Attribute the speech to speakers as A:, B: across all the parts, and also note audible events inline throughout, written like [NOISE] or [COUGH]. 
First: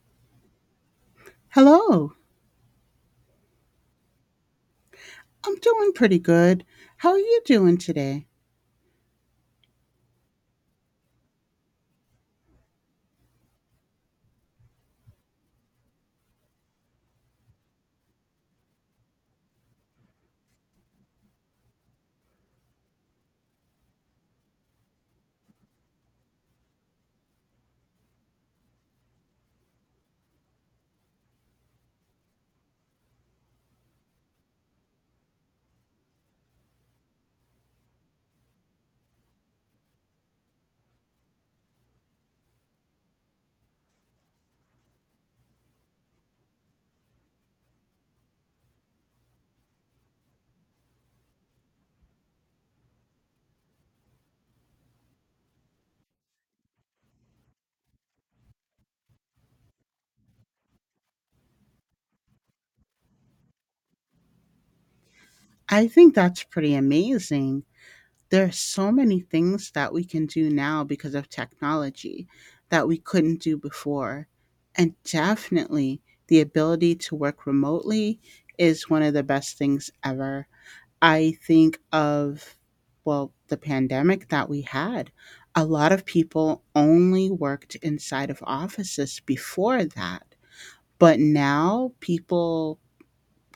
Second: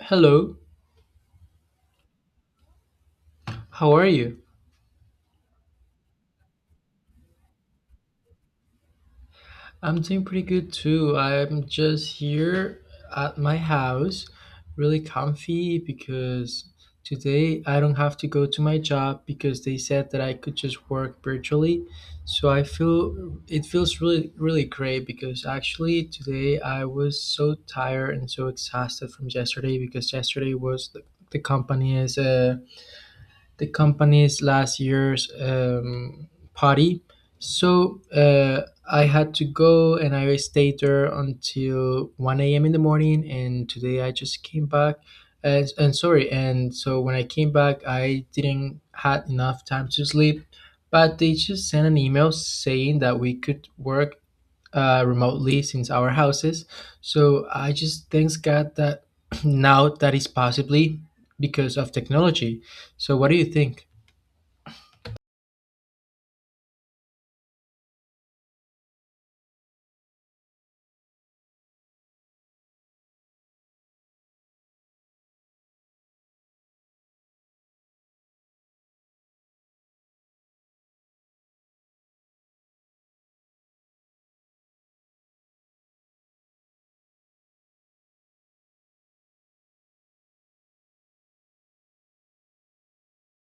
A: Hello,
B: Hello.
A: how are you?
B: I'm doing pretty good. How are you doing today?
A: I'm doing pretty good too. I'm just here at my house, really comfy because today I don't have to go to my job because they said that I could just work virtually. So I feel it feels really, really great because actually today I was so tired and so exhausted from yesterday because yesterday was the company's last year's party. So I had to go and I stayed there until 1 a.m. in the morning. And today I just came back. And sorry. And so when I came back, I didn't had enough time to sleep. But they just sent an email saying that we could work remotely since our houses. So I just thanks God that [CLEARS THROAT] now that is possibly because of technology. So what do you think?
B: I think that's pretty amazing. There are so many things that we can do now because of technology that we couldn't do before. And definitely, the ability to work remotely is one of the best things ever. I think of, well, the pandemic that we had. A lot of people only worked inside of offices before that. But now people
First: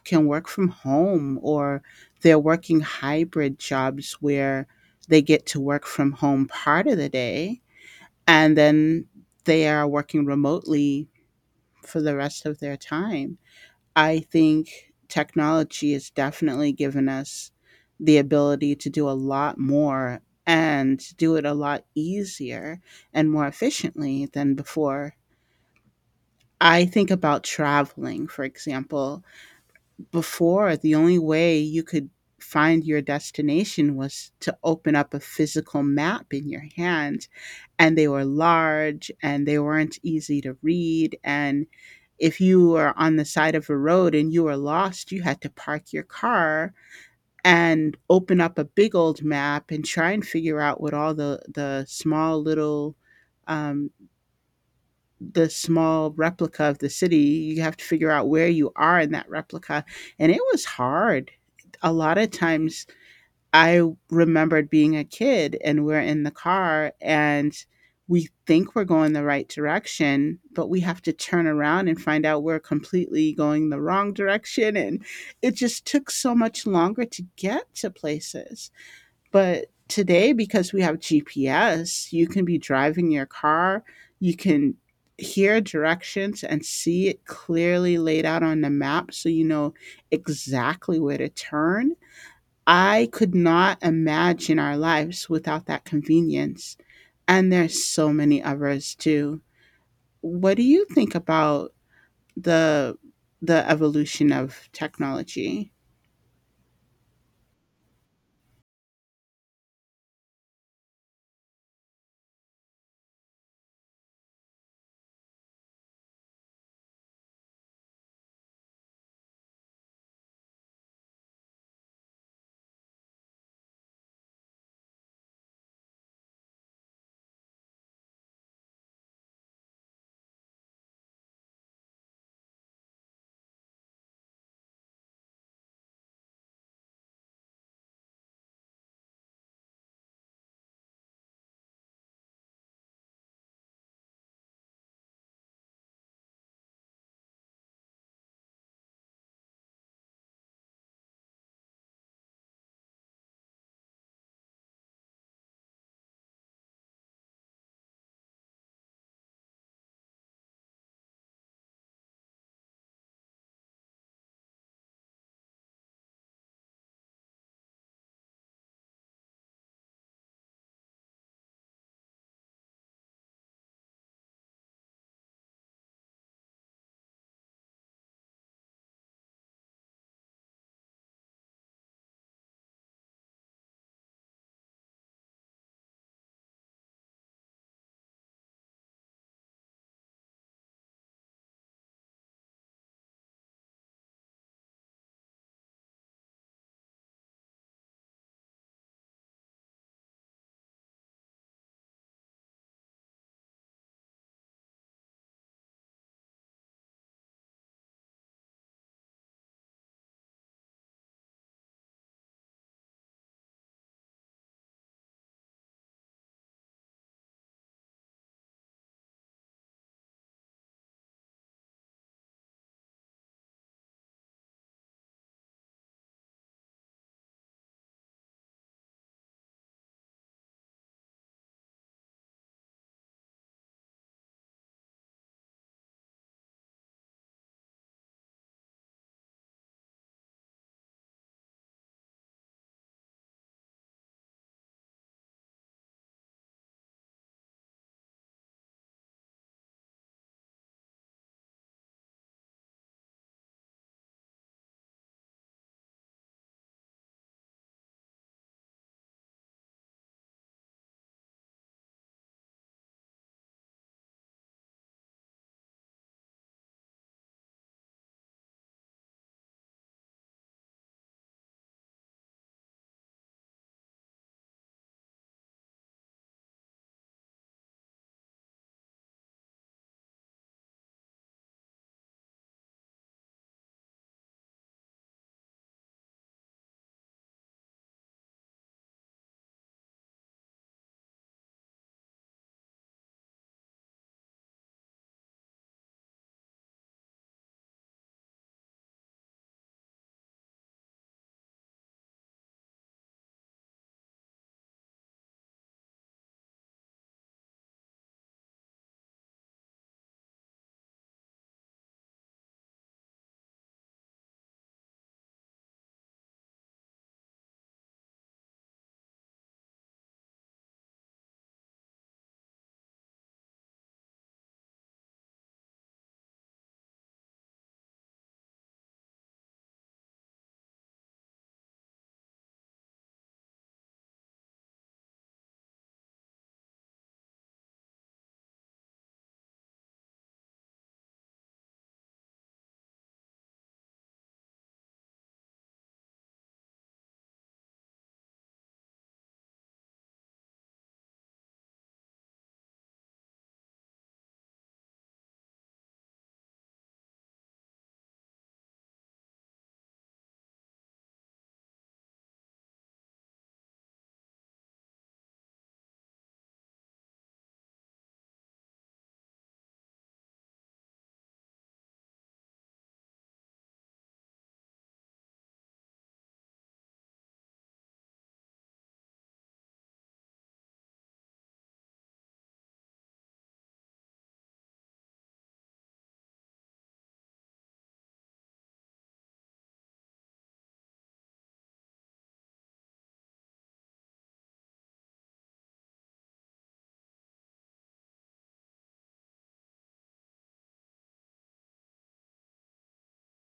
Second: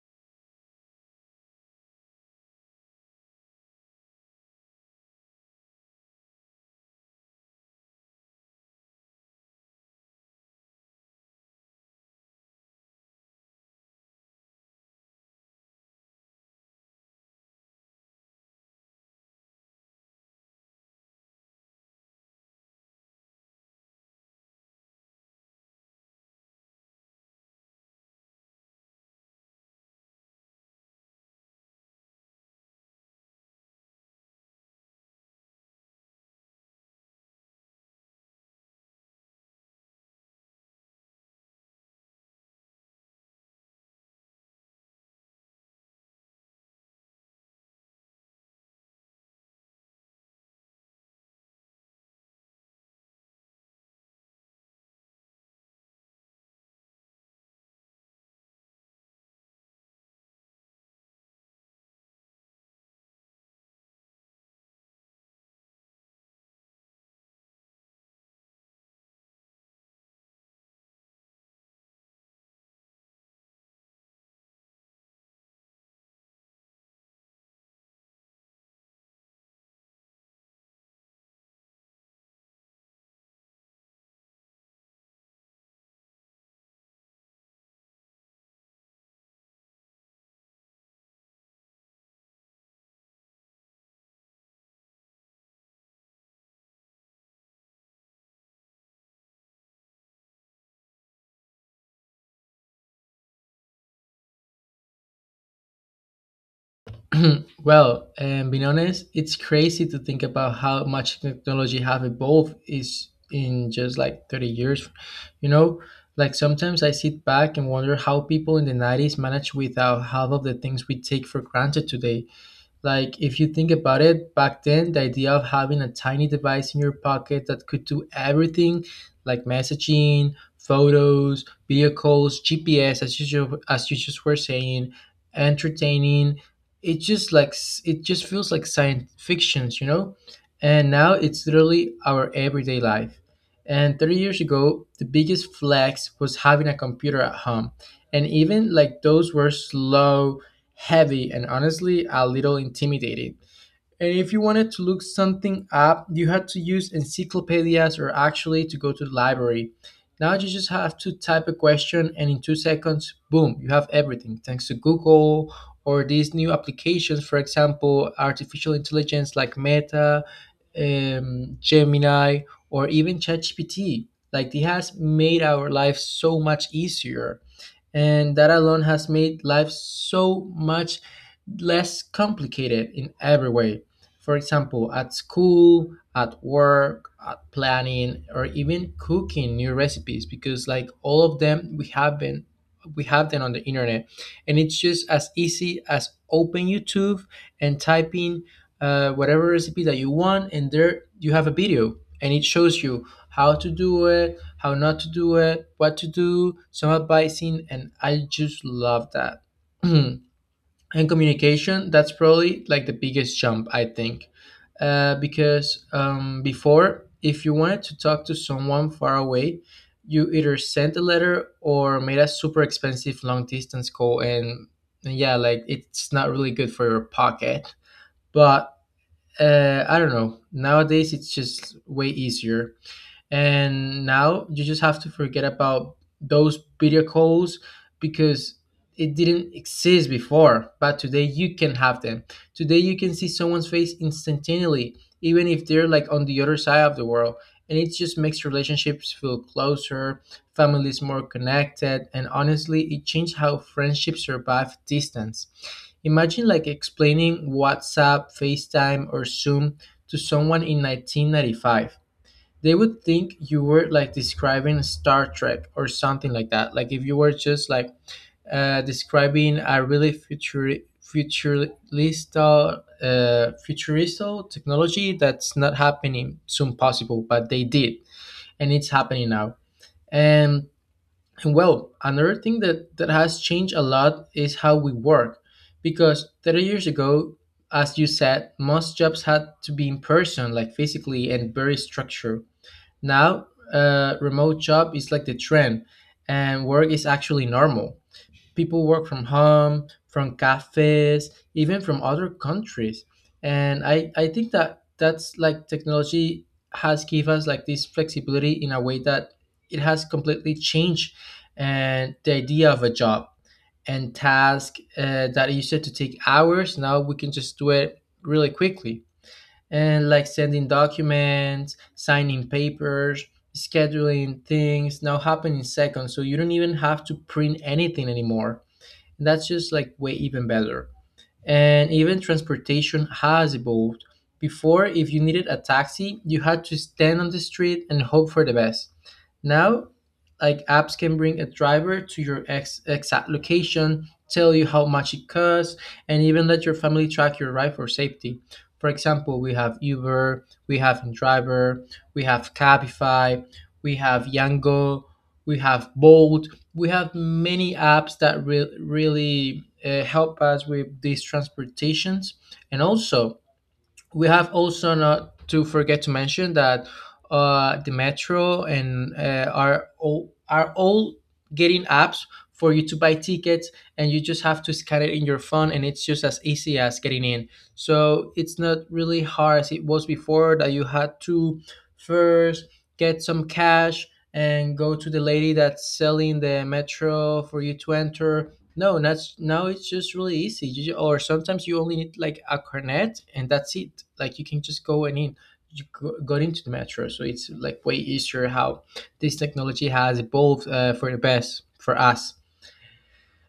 B: can work from home, or they're working hybrid jobs where they get to work from home part of the day, and then they are working remotely for the rest of their time. I think technology has definitely given us the ability to do a lot more, and do it a lot easier and more efficiently than before. I think about traveling, for example. Before, the only way you could find your destination was to open up a physical map in your hand, and they were large, and they weren't easy to read, and if you were on the side of a road and you were lost, you had to park your car and open up a big old map and try and figure out what all the small little, um the small replica of the city. You have to figure out where you are in that replica. And it was hard. A lot of times I remembered being a kid and we're in the car and we think we're going the right direction, but we have to turn around and find out we're completely going the wrong direction. And it just took so much longer to get to places, but today, because we have GPS, you can be driving your car, you can hear directions and see it clearly laid out on the map, so you know exactly where to turn. I could not imagine our lives without that convenience. And there's so many others too. What do you think about the the evolution of technology?
A: Well, and being honest, it's crazy to think about how much technology have evolved is in just like 30 years. You know, like sometimes I sit back and wonder how people in the 90s managed without half of the things we take for granted today. Like, if you think about it, back then, the idea of having a tiny device in your pocket that could do everything like messaging, photos, video calls, GPS, as you just were saying, entertaining, it just feels like science fictions, you know? And now it's literally our everyday life. And 30 years ago, the biggest flex was having a computer at home. And even like those were slow, heavy, and honestly a little intimidating. And if you wanted to look something up, you had to use encyclopedias or actually to go to the library. Now you just have to type a question and in 2 seconds, boom, you have everything thanks to Google or these new applications, for example, artificial intelligence like Meta, Gemini, or even ChatGPT. Like it has made our life so much easier and that alone has made life so much less complicated in every way. For example, at school, at work, at planning, or even cooking new recipes, because like all of them, we have them on the internet, and it's just as easy as open YouTube and type in whatever recipe that you want, and there you have a video, and it shows you how to do it, how not to do it, what to do, some advising, and I just love that. [CLEARS THROAT] And communication, that's probably like the biggest jump, I think. Because before, if you wanted to talk to someone far away, you either sent a letter or made a super expensive long distance call, and yeah, like it's not really good for your pocket. But I don't know. Nowadays, it's just way easier and now you just have to forget about those video calls because it didn't exist before, but today you can have them. Today you can see someone's face instantaneously even if they're like on the other side of the world, and it just makes relationships feel closer, families more connected, and honestly it changed how friendships survive distance. Imagine like explaining WhatsApp, FaceTime, or Zoom to someone in 1995. They would think you were like describing Star Trek or something like that. Like if you were just like describing a really future futurist futuristic technology that's not happening soon possible, but they did, and it's happening now. And, and well, another thing that has changed a lot is how we work, because 30 years ago. As you said, most jobs had to be in person, like physically and very structured. Now, remote job is like the trend, and work is actually normal. People work from home, from cafes, even from other countries. And I think that that's like technology has given us like this flexibility in a way that it has completely changed and the idea of a job and task that used to take hours. Now we can just do it really quickly, and like sending documents, signing papers, scheduling things now happen in seconds. So you don't even have to print anything anymore. That's just like way even better, and even transportation has evolved. Before, if you needed a taxi, you had to stand on the street and hope for the best. Now, like apps can bring a driver to your exact location, tell you how much it costs, and even let your family track your ride for safety. For example, we have Uber, we have Driver, we have Cabify, we have Yango, we have Bolt, we have many apps that really help us with these transportations. And also we have also not to forget to mention that the metro and are all getting apps for you to buy tickets, and you just have to scan it in your phone, and it's just as easy as getting in. So it's not really hard as it was before, that you had to first get some cash and go to the lady that's selling the metro for you to enter. No, that's now it's just really easy. Or sometimes you only need like a cornet and that's it. Like you can just go and in. Got into the metro, so it's like way easier how this technology has evolved for the best for us.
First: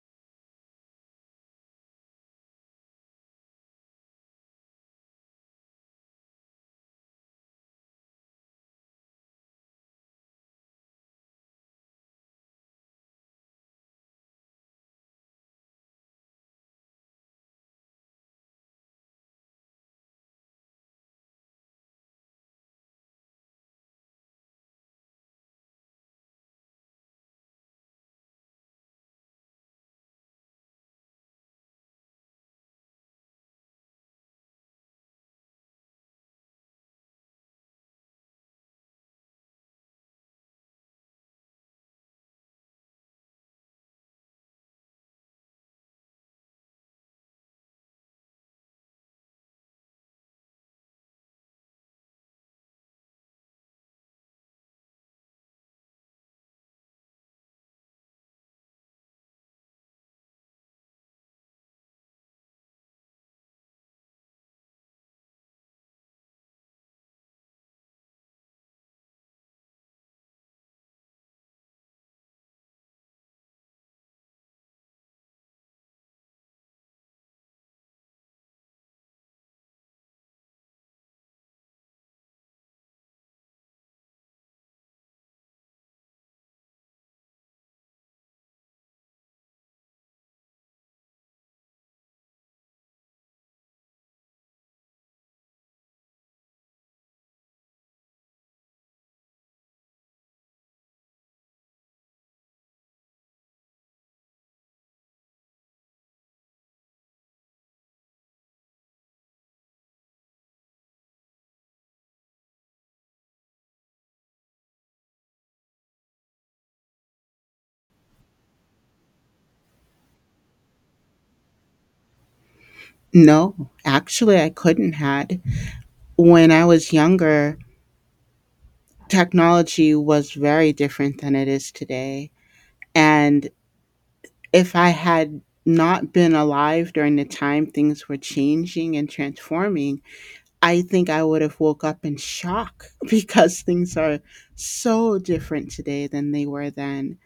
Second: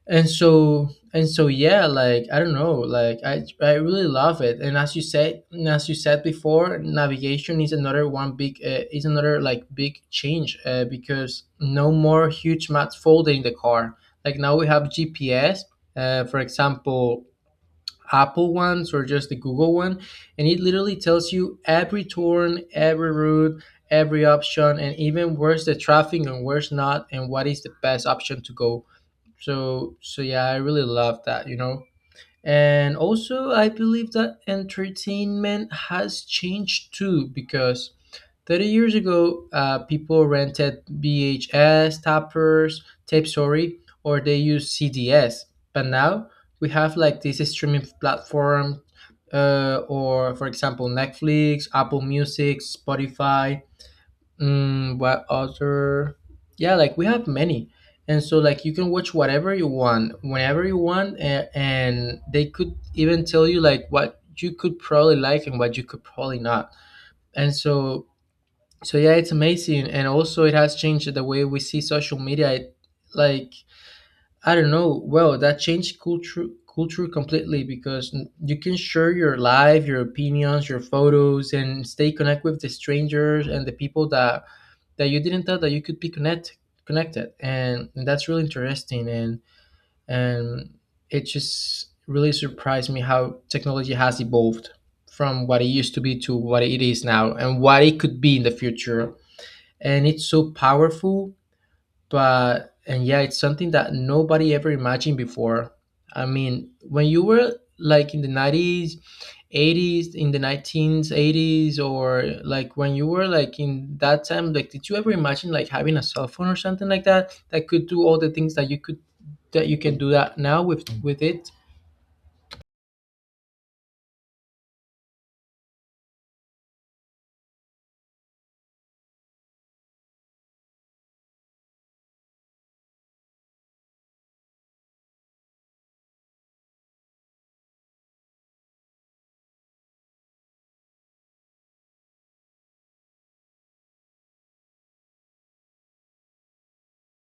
A: And so, yeah, like I don't know, like I really love it. And as you said, before, navigation is another one big, is another like big change, because no more huge maps folding the car. Like now we have GPS, for example, Apple ones or just the Google one. And it literally tells you every turn, every route, every option, and even where's the traffic and where's not, and what is the best option to go. Yeah, I really love that, you know. And also I believe that entertainment has changed too because 30 years ago, people rented tape, sorry, or they used CDs. But now we have like this streaming platform, or for example Netflix, Apple Music, Spotify. Mm, what other? Yeah, like we have many, and so like you can watch whatever you want, whenever you want, and they could even tell you like what you could probably like and what you could probably not. And yeah, it's amazing, and also it has changed the way we see social media. It, like, I don't know, well, that changed culture completely because you can share your life, your opinions, your photos, and stay connect with the strangers and the people that you didn't thought that you could be connected, and that's really interesting. And it just really surprised me how technology has evolved from what it used to be to what it is now and what it could be in the future. And it's so powerful, but and yeah, it's something that nobody ever imagined before. I mean, when you were like in the 90s, 80s, in the 1980s, or like when you were like in that time, like did you ever imagine like having a cell phone or something like that that could do all the things that you could, that you can do that now with it?
B: No, actually I couldn't had. When I was younger, technology was very different than it is today. And if I had not been alive during the time things were changing and transforming, I think I would have woke up in shock [LAUGHS] because things are so different today than they were then.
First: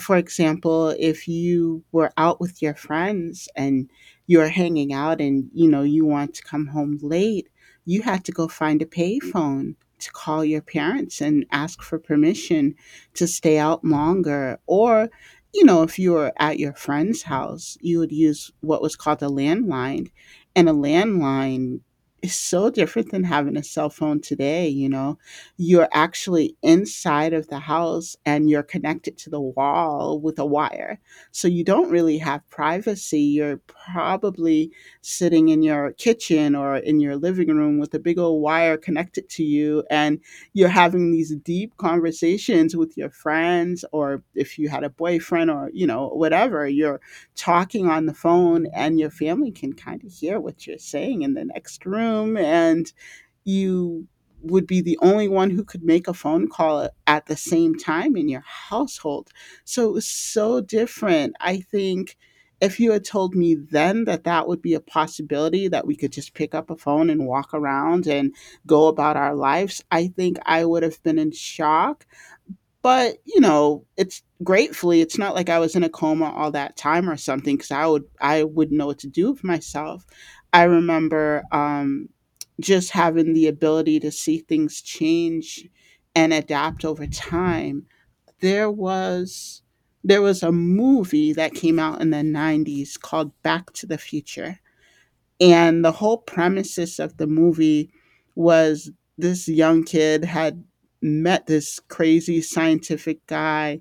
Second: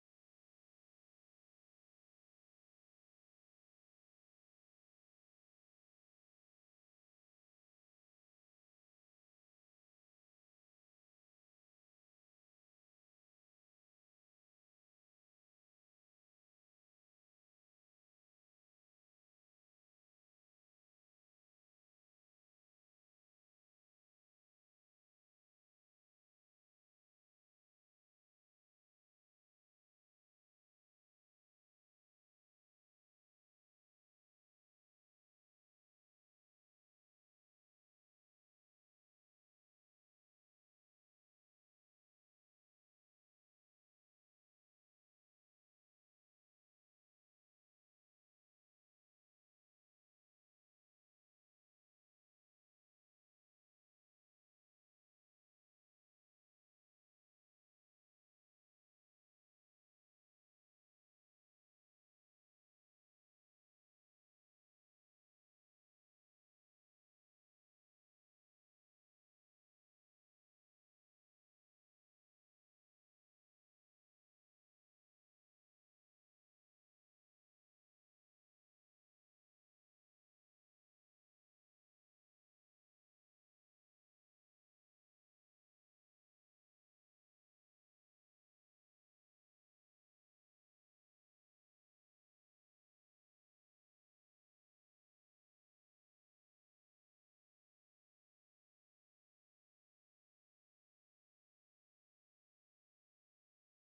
B: For example, if you were out with your friends and you're hanging out and you know you want to come home late, you had to go find a payphone to call your parents and ask for permission to stay out longer. Or you know, if you were at your friend's house, you would use what was called a landline, and a landline is so different than having a cell phone today. You know, you're actually inside of the house and you're connected to the wall with a wire. So you don't really have privacy. You're probably sitting in your kitchen or in your living room with a big old wire connected to you. And you're having these deep conversations with your friends, or if you had a boyfriend or, you know, whatever, you're talking on the phone and your family can kind of hear what you're saying in the next room. And you would be the only one who could make a phone call at the same time in your household. So it was so different. I think if you had told me then that that would be a possibility, that we could just pick up a phone and walk around and go about our lives, I think I would have been in shock. But, you know, it's gratefully, it's not like I was in a coma all that time or something, because I would I wouldn't know what to do with myself. I remember, just having the ability to see things change and adapt over time. There was there was a movie that came out in the 90s called Back to the Future. And the whole premises of the movie was this young kid had met this crazy scientific guy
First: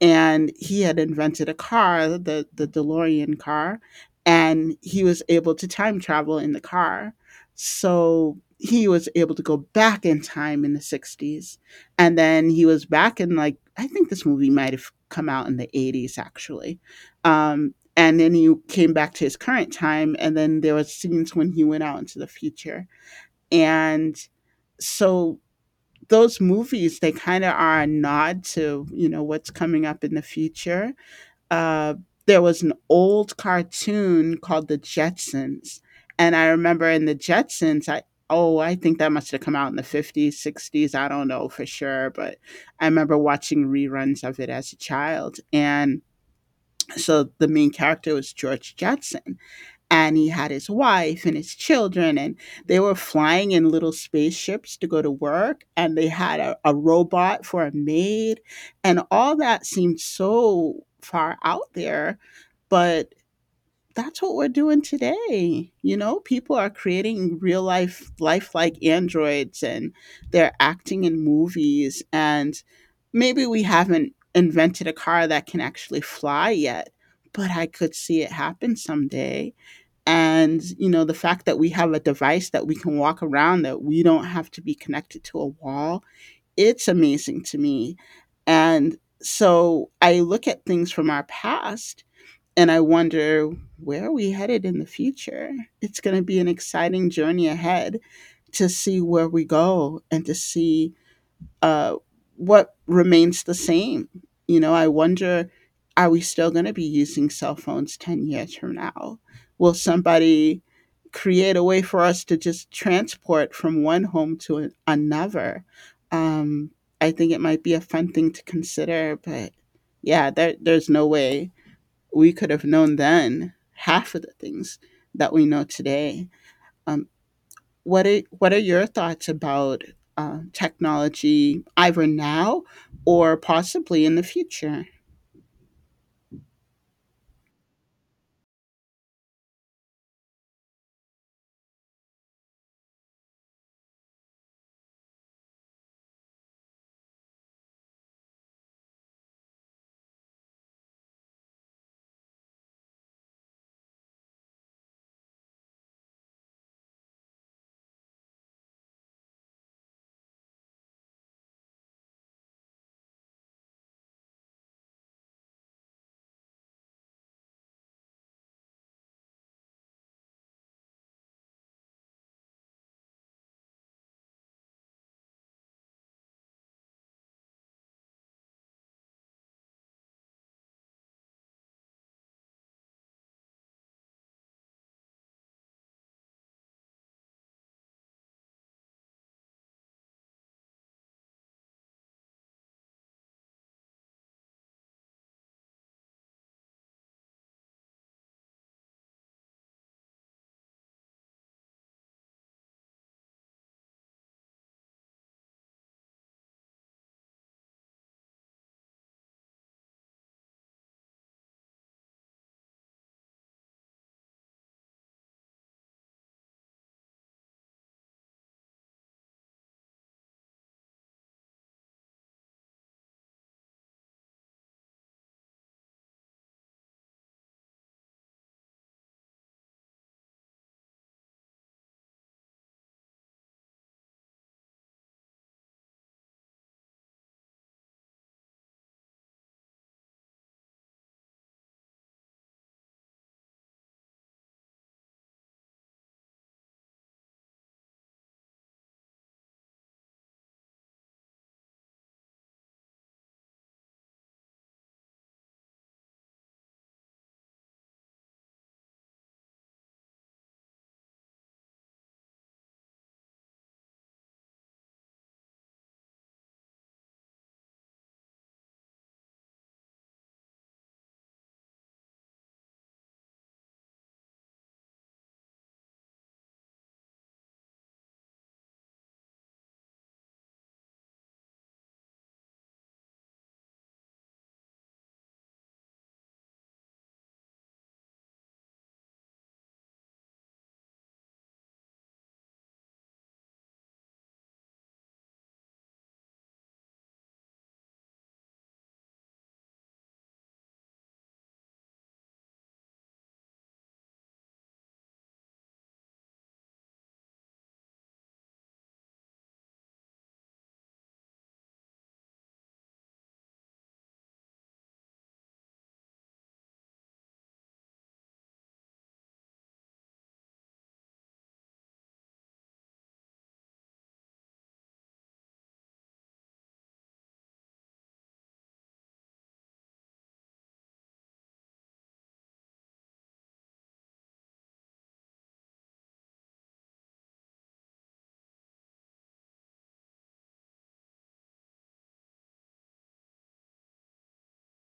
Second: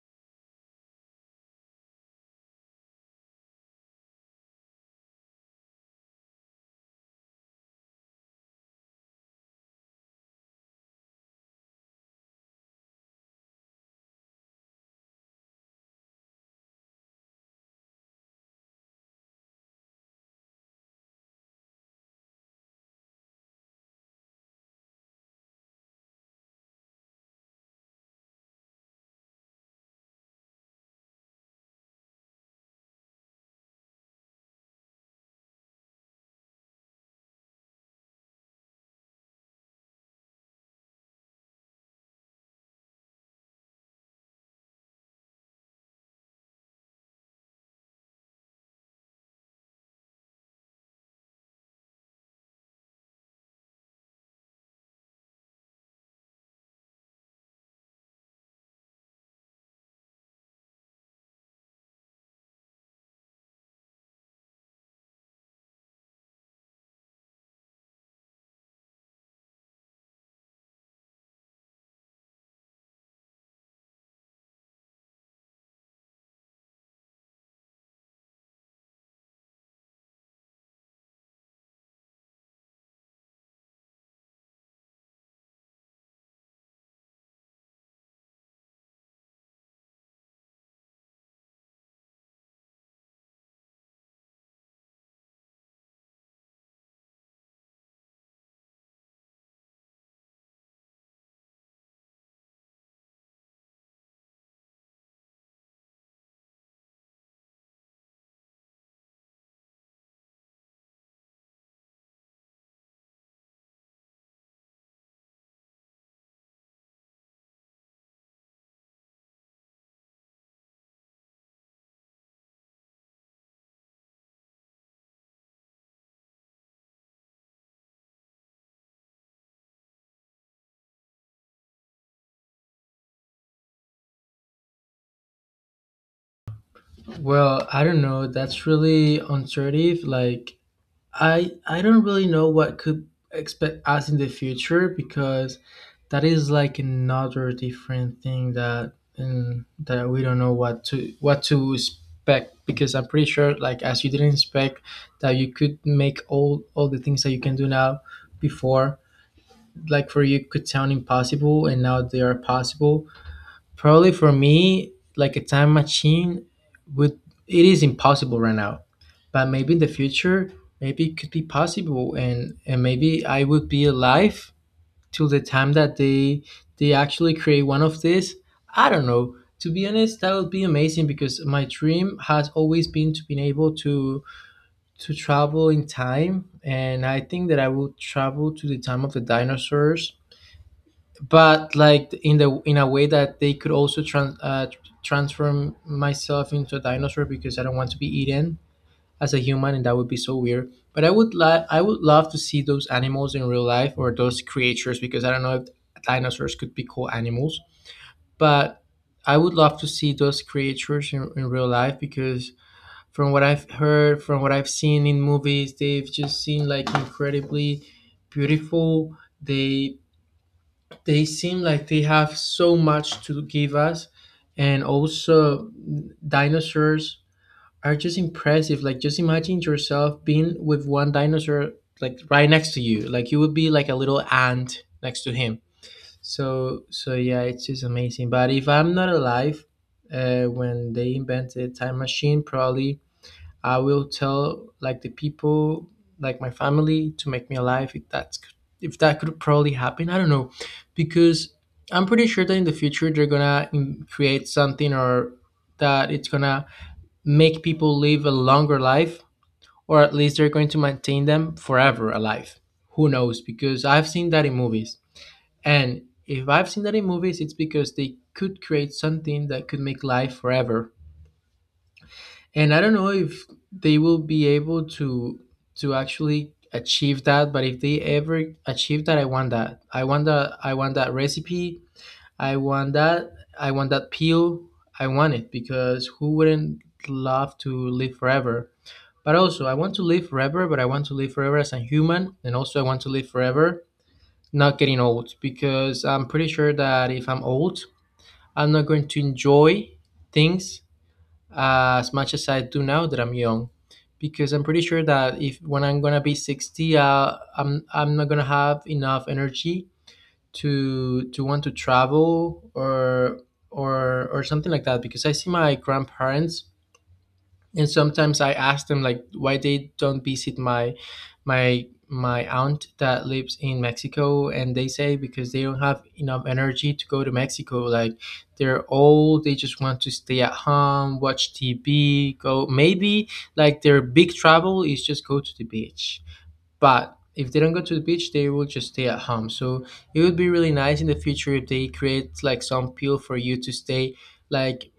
B: and he had invented a car, the DeLorean car, and he was able to time travel in the car. So he was able to go back in time in the 60s. And then he was back in, like, I think this movie might have come out in the 80s actually. And then he came back to his current time, and then there was scenes when he went out into the future. And so those movies, they kind of are a nod to, you know, what's coming up in the future. uh, there was an old cartoon called the Jetsons, and I remember in the Jetsons, I oh, I think that must have come out in the 50s, 60s, I don't know for sure, but I remember watching reruns of it as a child. And so the main character was George Jetson, and he had his wife and his children, and they were flying in little spaceships to go to work, and they had a robot for a maid. And all that seemed so far out there. But that's what we're doing today. You know, people are creating real life lifelike androids and they're acting in movies, and maybe we haven't invented a car that can actually fly yet, but I could see it happen someday. And you know, the fact that we have a device that we can walk around, that we don't have to be connected to a wall, it's amazing to me. And so I look at things from our past and I wonder, where are we headed in the future? It's going to be an exciting journey ahead to see where we go, and to see uh, what remains the same. You know, I wonder, are we still going to be using cell phones 10 years from now? Will somebody create a way for us to just transport from one home to another? Um, I think it might be a fun thing to consider, but yeah, there's no way we could have known then half of the things that we know today. Um, what are what are your thoughts about technology, either now or possibly in the future?
A: Well, I don't know, that's really uncertain, like I don't really know what could expect us in the future because that is like another different thing that that we don't know what to expect because I'm pretty sure like as you didn't expect that you could make all the things that you can do now before. Like for you could sound impossible and now they are possible. Probably for me, like a time machine would, it is impossible right now. But maybe in the future, maybe it could be possible, and maybe I would be alive till the time that they actually create one of these. I don't know. To be honest, that would be amazing because my dream has always been to be able to travel in time, and I think that I will travel to the time of the dinosaurs, but like in the, in a way that they could also transform myself into a dinosaur because I don't want to be eaten as a human, and that would be so weird. But I would like, I would love to see those animals in real life, or those creatures, because I don't know if dinosaurs could be called animals, but I would love to see those creatures in real life because from what I've heard, from what I've seen in movies, they've just seemed like incredibly beautiful. They seem like they have so much to give us, and also dinosaurs are just impressive. Like, just imagine yourself being with one dinosaur, like right next to you. Like, you would be like a little ant next to him. So yeah, it's just amazing. But if I'm not alive when they invented time machine, probably I will tell, like, the people, like my family, to make me alive if that's, if that could probably happen. I don't know, because I'm pretty sure that in the future they're gonna create something, or that it's gonna make people live a longer life, or at least they're going to maintain them forever alive. Who knows? Because I've seen that in movies, and if I've seen that in movies, it's because they could create something that could make life forever. And I don't know if they will be able to actually achieve that. But if they ever achieve that, I want that. I want that. I want that recipe. I want that. I want that peel. I want it, because who wouldn't love to live forever? But also, I want to live forever. But I want to live forever as a human, and also I want to live forever not getting old, because I'm pretty sure that if I'm old, I'm not going to enjoy things as much as I do now that I'm young. Because I'm pretty sure that if when I'm gonna be 60, I'm not gonna have enough energy to want to travel or or something like that. Because I see my grandparents, and sometimes I ask them like why they don't visit my my aunt that lives in Mexico, and they say because they don't have enough energy to go to Mexico. Like, they're old, they just want to stay at home, watch TV, go maybe, like, their big travel is just go to the beach. But if they don't go to the beach, they will just stay at home. So it would be really nice in the future if they create like some pill for you to stay, like,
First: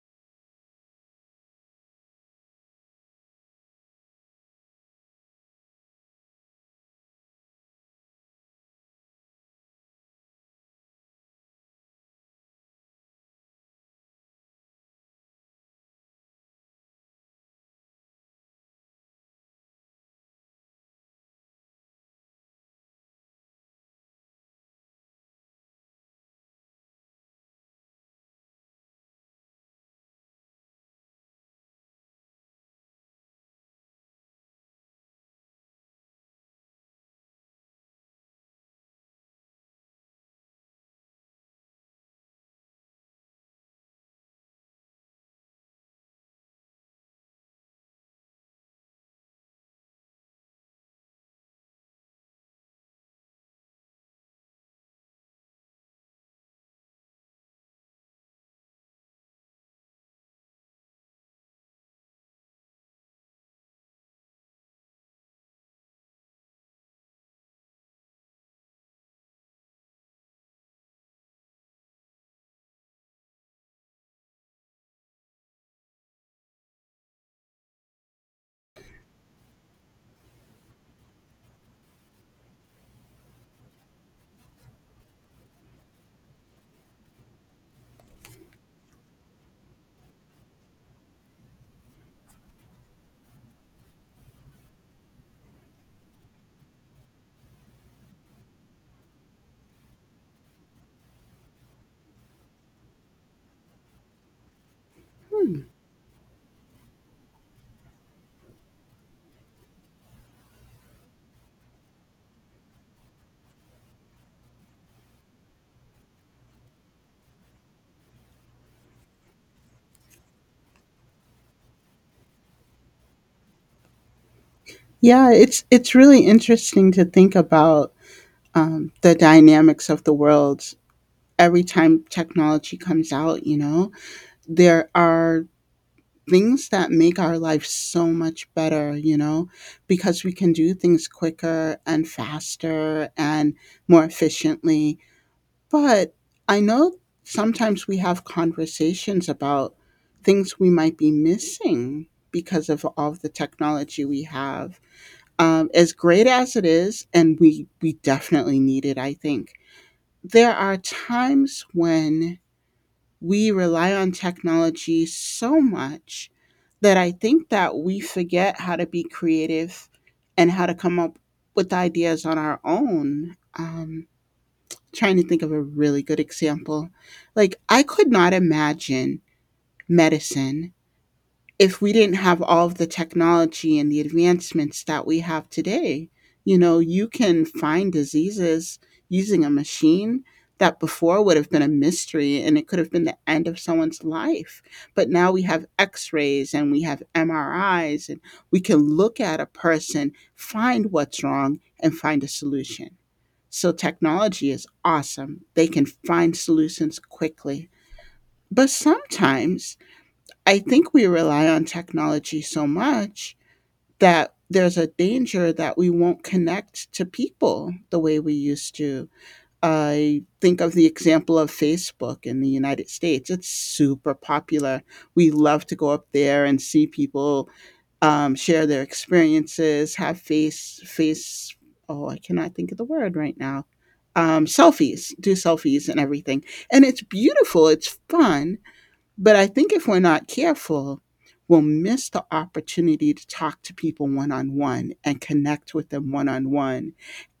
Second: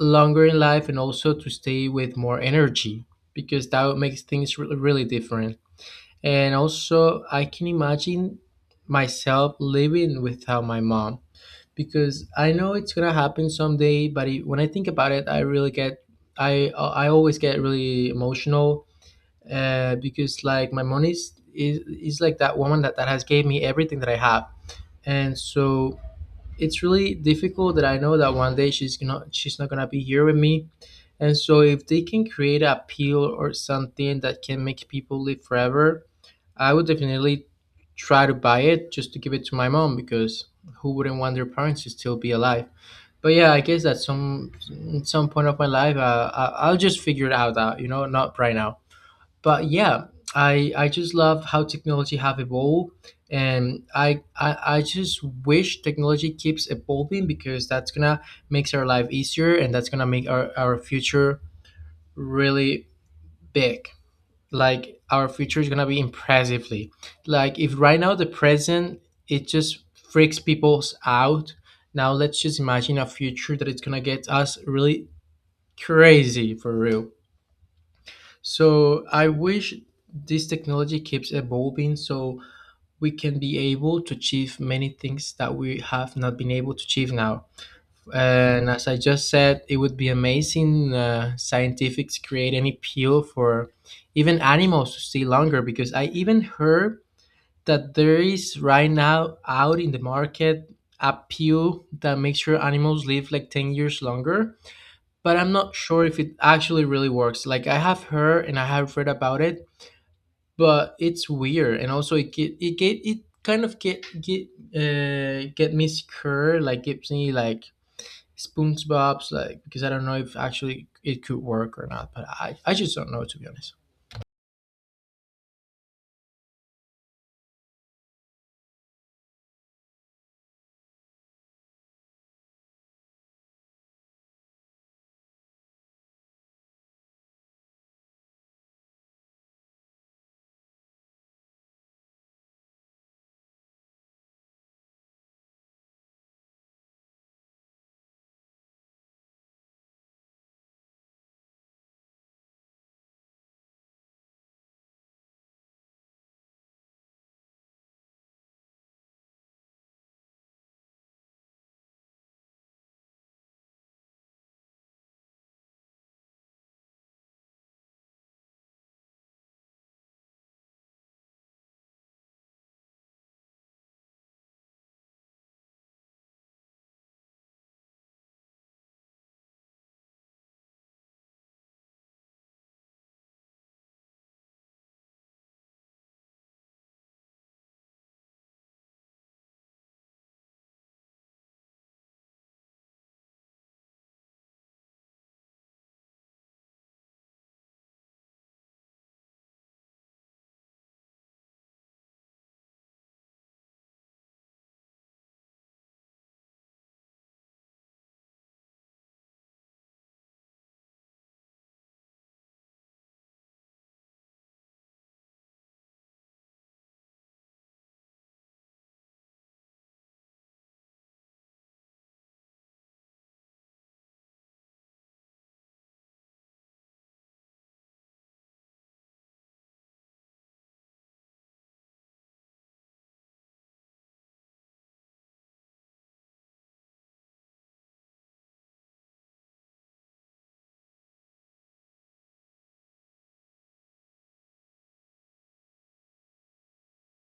A: longer in life and also to stay with more energy, because that makes things really, really different. And also, I can imagine myself living without my mom, because I know it's gonna happen someday. But it, when I think about it, I really get, I always get really emotional, because, like, my mom is, is like that woman that has gave me everything that I have, and so it's really difficult that I know that one day she's not gonna be here with me. And so if they can create a pill or something that can make people live forever, I would definitely try to buy it just to give it to my mom, because who wouldn't want their parents to still be alive? But yeah, I guess at some, at some point of my life, I'll just figure it out. Not right now, but yeah, I just love how technology have evolved, and I just wish technology keeps evolving, because that's gonna makes our life easier, and that's gonna make our future really big. Like, our future is gonna be impressively, like, if right now the present, it just freaks people out, now let's just imagine a future that it's gonna get us really crazy for real. So I wish this technology keeps evolving so we can be able to achieve many things that we have not been able to achieve now. And as I just said, it would be amazing scientifics create any pill for even animals to stay longer, because I even heard that there is right now out in the market a pill that makes sure animals live like 10 years longer. But I'm not sure if it actually really works. Like, I have heard and I have read about it, but it's weird. And also it get it get it kind of get me scared. Like, gives me like SpongeBob's, like, because I don't know if actually it could work or not. But I just don't know, to be honest.
B: Yeah, it's really interesting to think about the dynamics of the world every time technology comes out. You know, there are things that make our life so much better. You know, because we can do things quicker and faster and more efficiently. But I know sometimes we have conversations about things we might be missing because of all the technology we have. As great as it is, and we definitely need it, I think, there are times when we rely on technology so much that I think that we forget how to be creative and how to come up with ideas on our own. Trying to think of a really good example. Like, I could not imagine medicine if we didn't have all of the technology and the advancements that we have today. You know, you can find diseases using a machine that before would have been a mystery, and it could have been the end of someone's life. But now we have x rays and we have MRIs, and we can look at a person, find what's wrong, and find a solution. So technology is awesome. They can find solutions quickly. But sometimes I think we rely on technology so much that there's a danger that we won't connect to people the way we used to. I think of the example of Facebook in the United States. It's super popular. We love to go up there and see people share their experiences, have face. Oh, I cannot think of the word right now. Selfies, do selfies and everything, and it's beautiful. It's fun, but I think if we're not careful, we'll miss the opportunity to talk to people one on one and connect with them one on one,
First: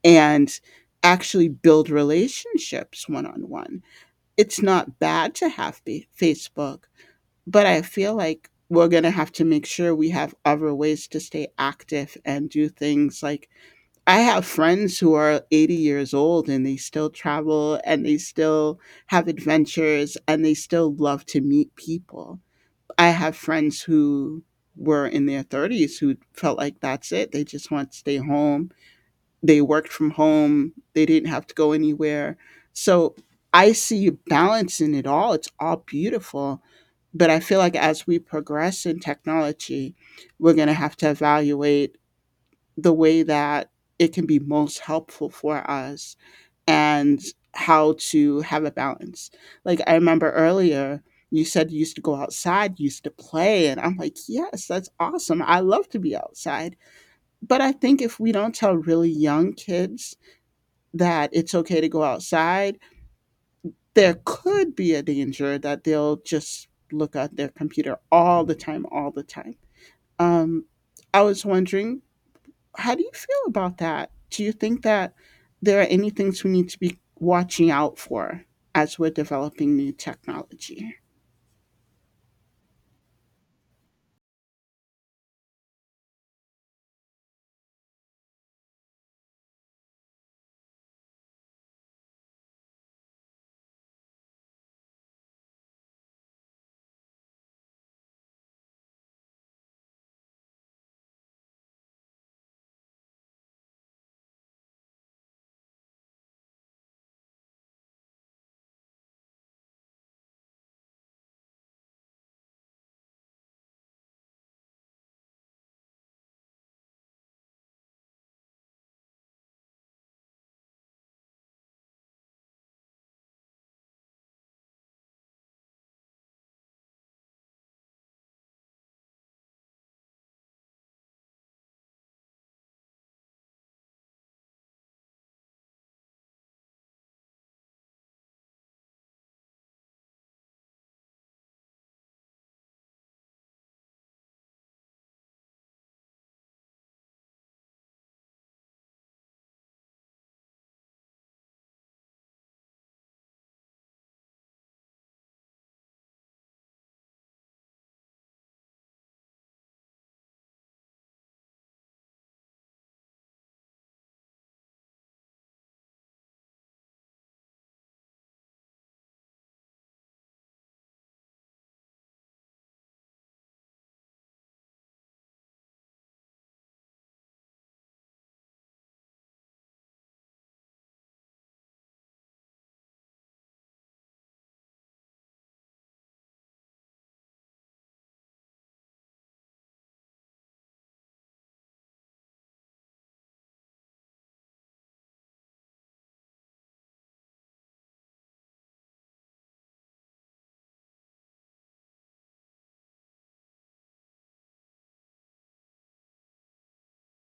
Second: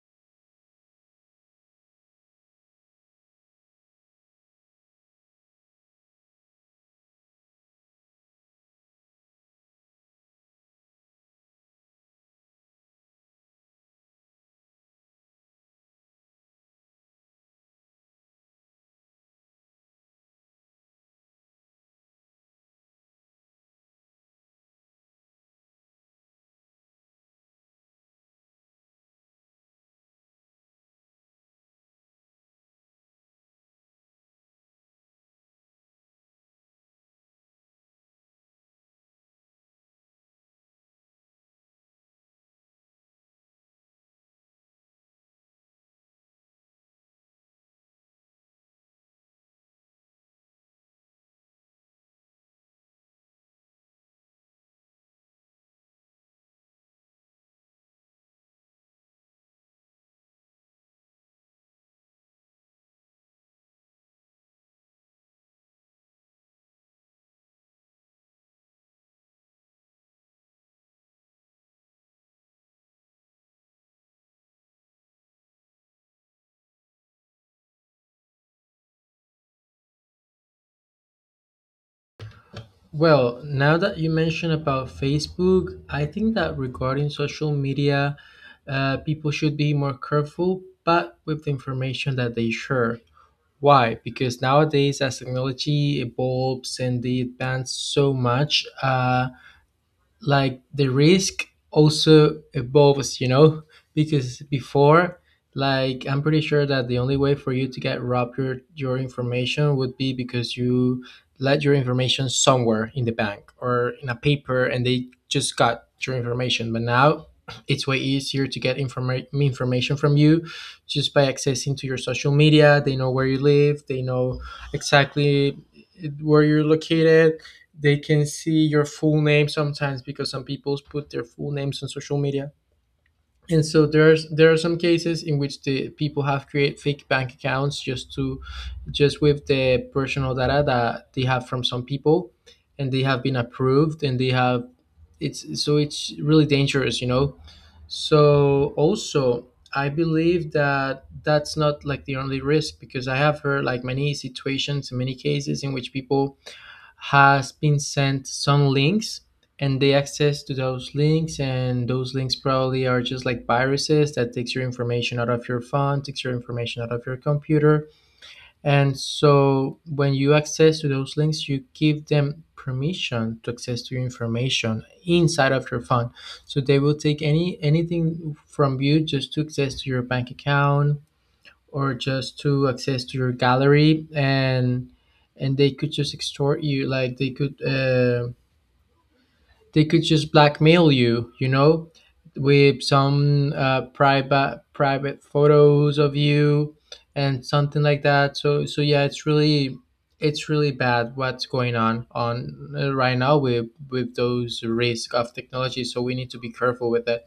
B: and actually build relationships one on one. It's not bad to have Facebook, but I feel like we're going to have to make sure we have other ways to stay active and do things. Like, I have friends who are 80 years old and they still travel and they still have adventures and they still love to meet people. I have friends who were in their 30s who felt like that's it. They just want to stay home. They worked from home, they didn't have to go anywhere. So I see you balancing it all, it's all beautiful. But I feel like as we progress in technology, we're going to have to evaluate the way that it can be most helpful for us and how to have a balance. Like, I remember earlier you said you used to go outside, you used to play, and I'm like, yes, that's awesome, I love to be outside. But I think if we don't tell really young kids that it's okay to go outside, there could be a danger that they'll just look at their computer all the time, all the time. Um, I was wondering, how do you feel about that? Do you think that there are any things we need to be watching out for as we're developing new technology?
A: Well, now that you mention about Facebook, I think that regarding social media, people should be more careful, but with the information that they share. Why? Because nowadays, as technology evolves and they advance so much, like the risk also evolves, you know. Because before, like, I'm pretty sure that the only way for you to get robbed your information would be because you let your information somewhere in the bank or in a paper, and they just got your information. But now [CLEARS THROAT] it's way easier to get information from you just by accessing to your social media. They know where you live, they know exactly where you're located, they can see your full name sometimes, because some people put their full names on social media. And so there are some cases in which the people have create fake bank accounts just to, just with the personal data that they have from some people, and they have been approved, and they have, it's so, it's really dangerous, you know. So also, I believe that that's not like the only risk, because I have heard like many situations, many cases in which people has been sent some links, and they access to those links, and those links probably are just like viruses that takes your information out of your phone, takes your information out of your computer. And so when you access to those links, you give them permission to access to your information inside of your phone, so they will take anything from you just to access to your bank account, or just to access to your gallery. And they could just extort you, like they could, they could just blackmail you, you know, with some private photos of you, and something like that. So yeah, it's really, it's really bad what's going on, right now with those risk of technology, so we need to be careful with it,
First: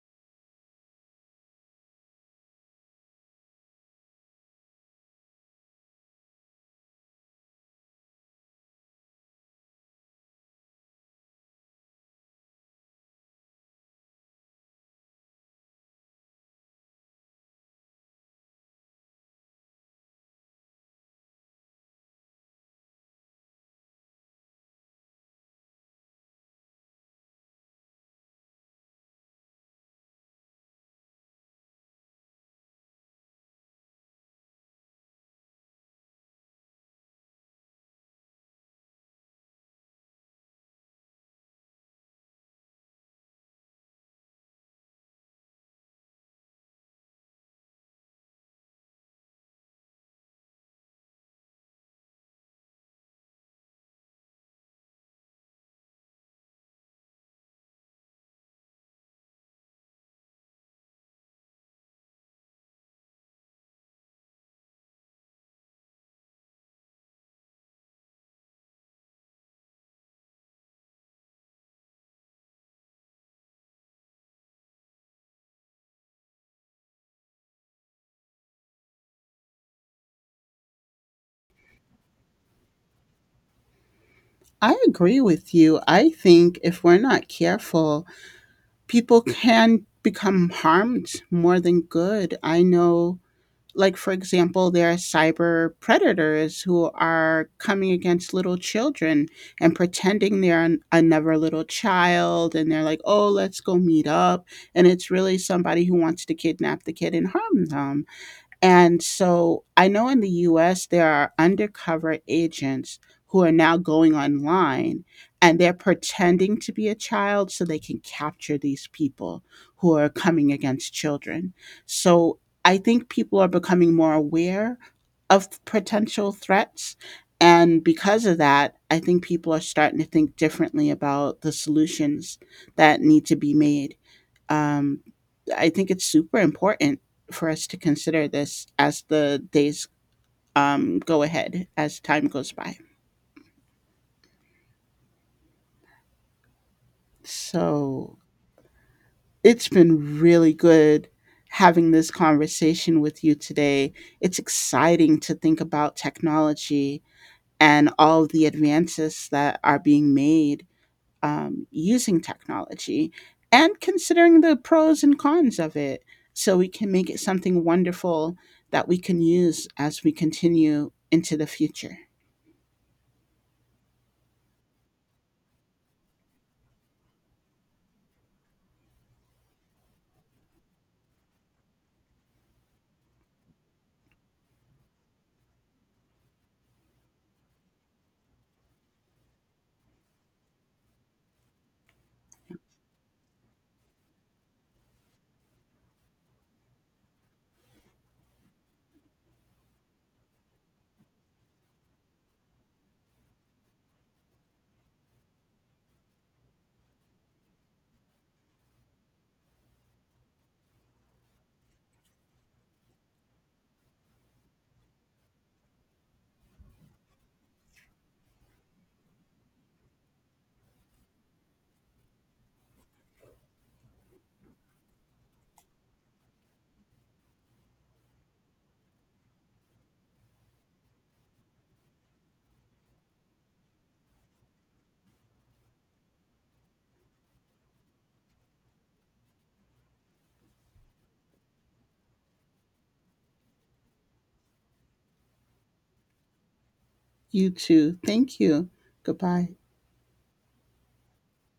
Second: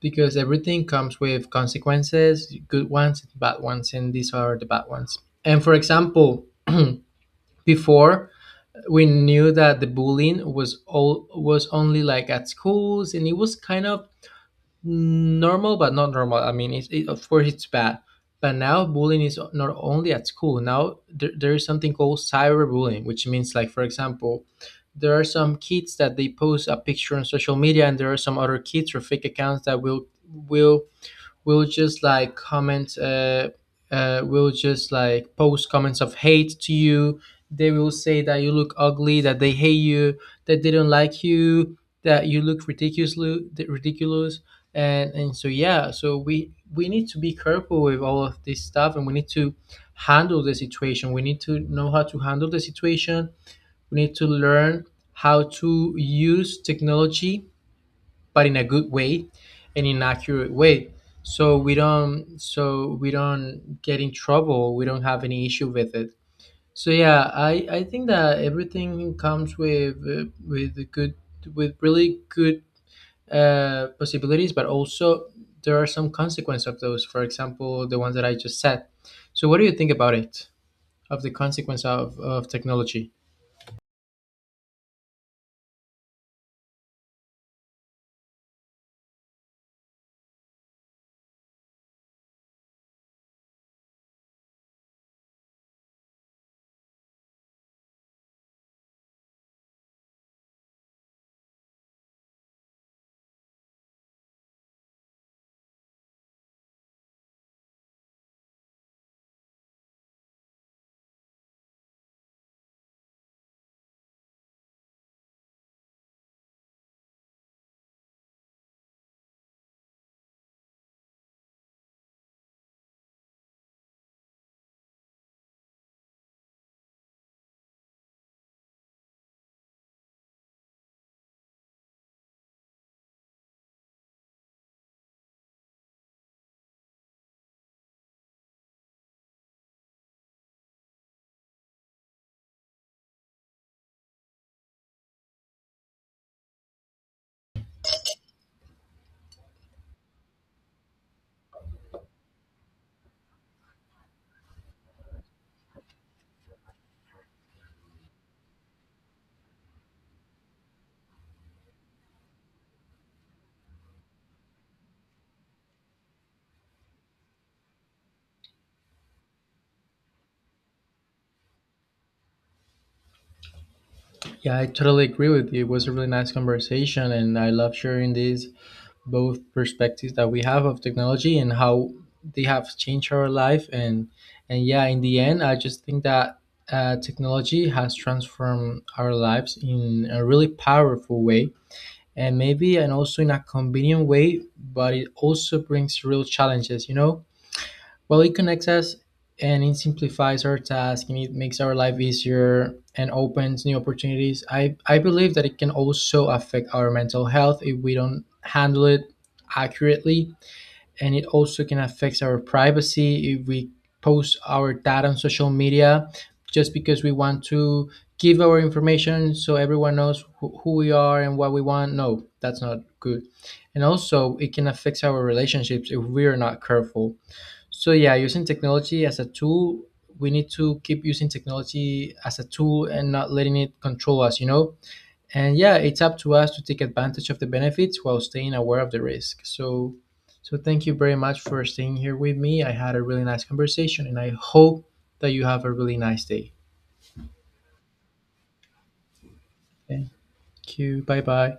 A: because everything comes with consequences, good ones, bad ones, and these are the bad ones. And for example, before, we knew that the bullying was all was only like at schools, and it was kind of normal, but not normal. I mean, it's, it, of course it's bad, but now bullying is not only at school. Now there is something called cyberbullying, which means, like, for example, there are some kids that they post a picture on social media, and there are some other kids or fake accounts that will just like comment, will just like post comments of hate to you. They will say that you look ugly, that they hate you, that they don't like you, that you look ridiculously, ridiculous. And so yeah, so we need to be careful with all of this stuff, and we need to handle the situation, we need to know how to handle the situation, we need to learn how to use technology, but in a good way and in an accurate way. So we don't get in trouble. We don't have any issue with it. So yeah, I think that everything comes with a good, with really good, possibilities, but also there are some consequence of those. For example, the ones that I just said. So what do you think about it? Of the consequence of technology?
B: I agree with you. I think if we're not careful, people can become harmed more than good. I know, like for example, there are cyber predators who are coming against little children and pretending they're another little child, and they're like, oh, let's go meet up, and it's really somebody who wants to kidnap the kid and harm them. And so I know in the US, there are undercover agents who are now going online and they're pretending to be a child so they can capture these people who are coming against children. So I think people are becoming more aware of potential threats. And because of that, I think people are starting to think differently about the solutions that need to be made. Um, I think it's super important for us to consider this as the days, go ahead, as time goes by. So it's been really good having this conversation with you today. It's exciting to think about technology and all of the advances that are being made using technology, and considering the pros and cons of it, so we can make it something wonderful that we can use as we continue into the future.
A: Yeah, I totally agree with you. It was a really nice conversation, and I love sharing these both perspectives that we have of technology, and how they have changed our life. And yeah, in the end, I just think that, technology has transformed our lives in a really powerful way, and maybe and also in a convenient way, but it also brings real challenges, you know. Well, it connects us, and it simplifies our task, and it makes our life easier, and opens new opportunities. I believe that it can also affect our mental health if we don't handle it accurately. And it also can affect our privacy if we post our data on social media just because we want to give our information so everyone knows who we are and what we want. No, that's not good. And also, it can affect our relationships if we are not careful. So yeah, using technology as a tool, we need to keep using technology as a tool and not letting it control us, you know? And yeah, it's up to us to take advantage of the benefits while staying aware of the risk. So thank you very much for staying here with me. I had a really nice conversation, and I hope that you have a really nice day.
B: You too. Thank you. Goodbye.
A: Thank you. Bye-bye.